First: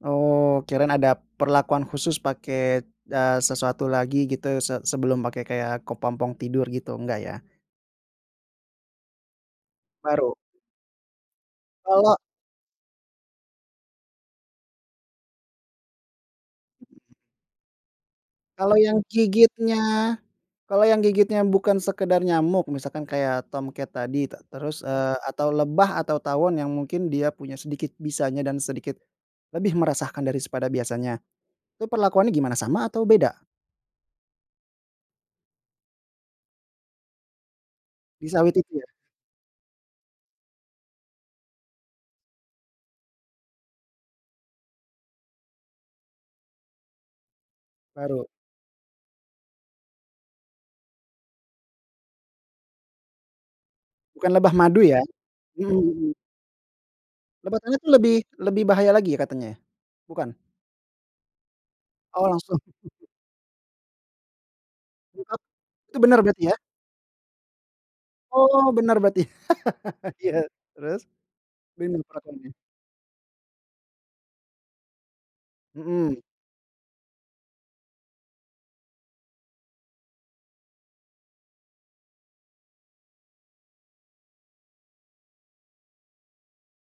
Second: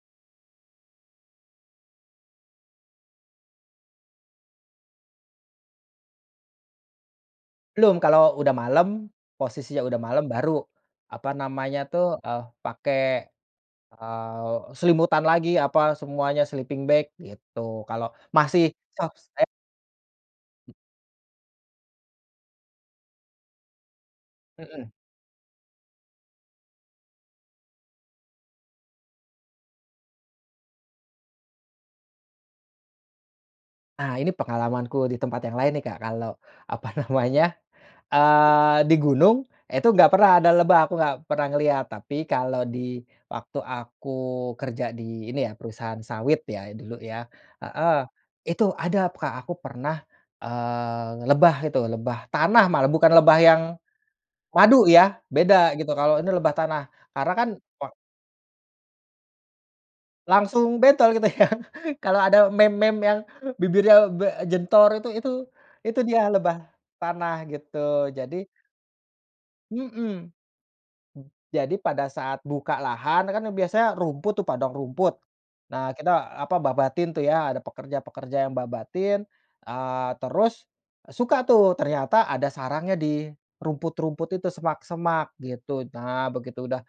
Oh kirain ada perlakuan khusus pakai, eee, sesuatu lagi gitu se sebelum pakai kayak kepompong tidur gitu, enggak ya? Belum, kalau udah malem, posisinya udah malem Baru? baru apa namanya tuh, Kalau eee, pakai, eee, selimutan lagi apa semuanya sleeping bag gitu kalo masih Kalau yang sore gigitnya kalau yang gigitnya bukan sekedar nyamuk misalkan kayak tomcat tadi ta terus, Mhm. eee, atau lebah atau tawon yang mungkin dia punya sedikit bisanya dan sedikit, lebih meresahan dari pada biasanya, itu perlakuannya gimana sama atau beda? Ah, ini pengalamanku di tempat yang lain nih Kak kalau apa namanya, Di sawit itu eee, ya? di gunung itu nggak pernah ada lebah aku gak pernah ngeliat, tapi kalau di waktu aku kerja di ini ya perusahaan sawit ya dulu ya, heeh, Baru. itu ada Kak aku pernah, eee, lebah itu lebah tanah malah bukan lebah yang Bukan lebah madu madu ya, ya mhm beda gitu, mhm. kalau ini lebah tanah karena kan Lebah tanah itu wak lebih lebih bahaya lagi ya katanya ya? Bukan? Langsung bentol gitu ya, kalau Oh ada langsung. meme meme yang bibirnya be jentor itu itu Mhm. Itu itu benar dia berarti ya? lebah tanah gitu, jadi Oh benar berarti Mhm. iya terus? Jadi pada saat [unintelligible] buka lahan kan biasanya rumput tuh padang rumput, nah kita, Mhm. eee, apa babatin tuh ya ada pekerja-pekerja yang babatin, eee, terus, suka tuh ternyata ada sarangnya di rumput-rumput itu semak-semak gitu. Nah begitu udah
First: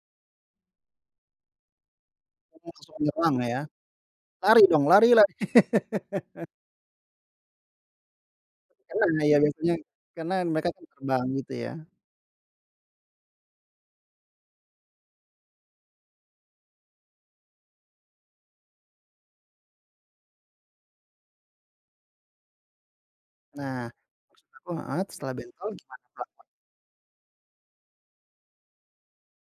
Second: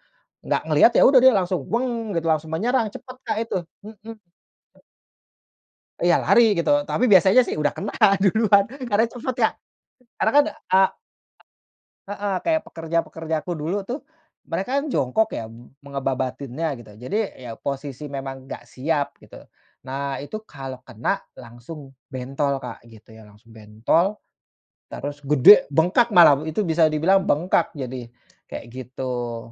nggak ngeliat, ya udah dia langsung langsung gitu langsung Oh menyerang langsung cepet menyerang Kak itu, ya, mhm. lari dong lari lari. Iya lari gitu, tapi biasanya sih udah kena duluan Tapi karena kena cepet ya ya, biasanya karena karena kan, mereka kan eee terbang gitu ya. Heeh, kayak pekerja-pekerja aku dulu tuh, mereka kan jongkok ya mu mengebabatinnya gitu, jadi ya posisi memang nggak siap gitu. Nah itu kalau kena langsung bentol Kak gitu ya, langsung Nah bentol, maksud aku heeh, terus setelah gede bentol gimana bengkak malah perlakuan itu bisa dibilang bengkak jadi kayak gitu.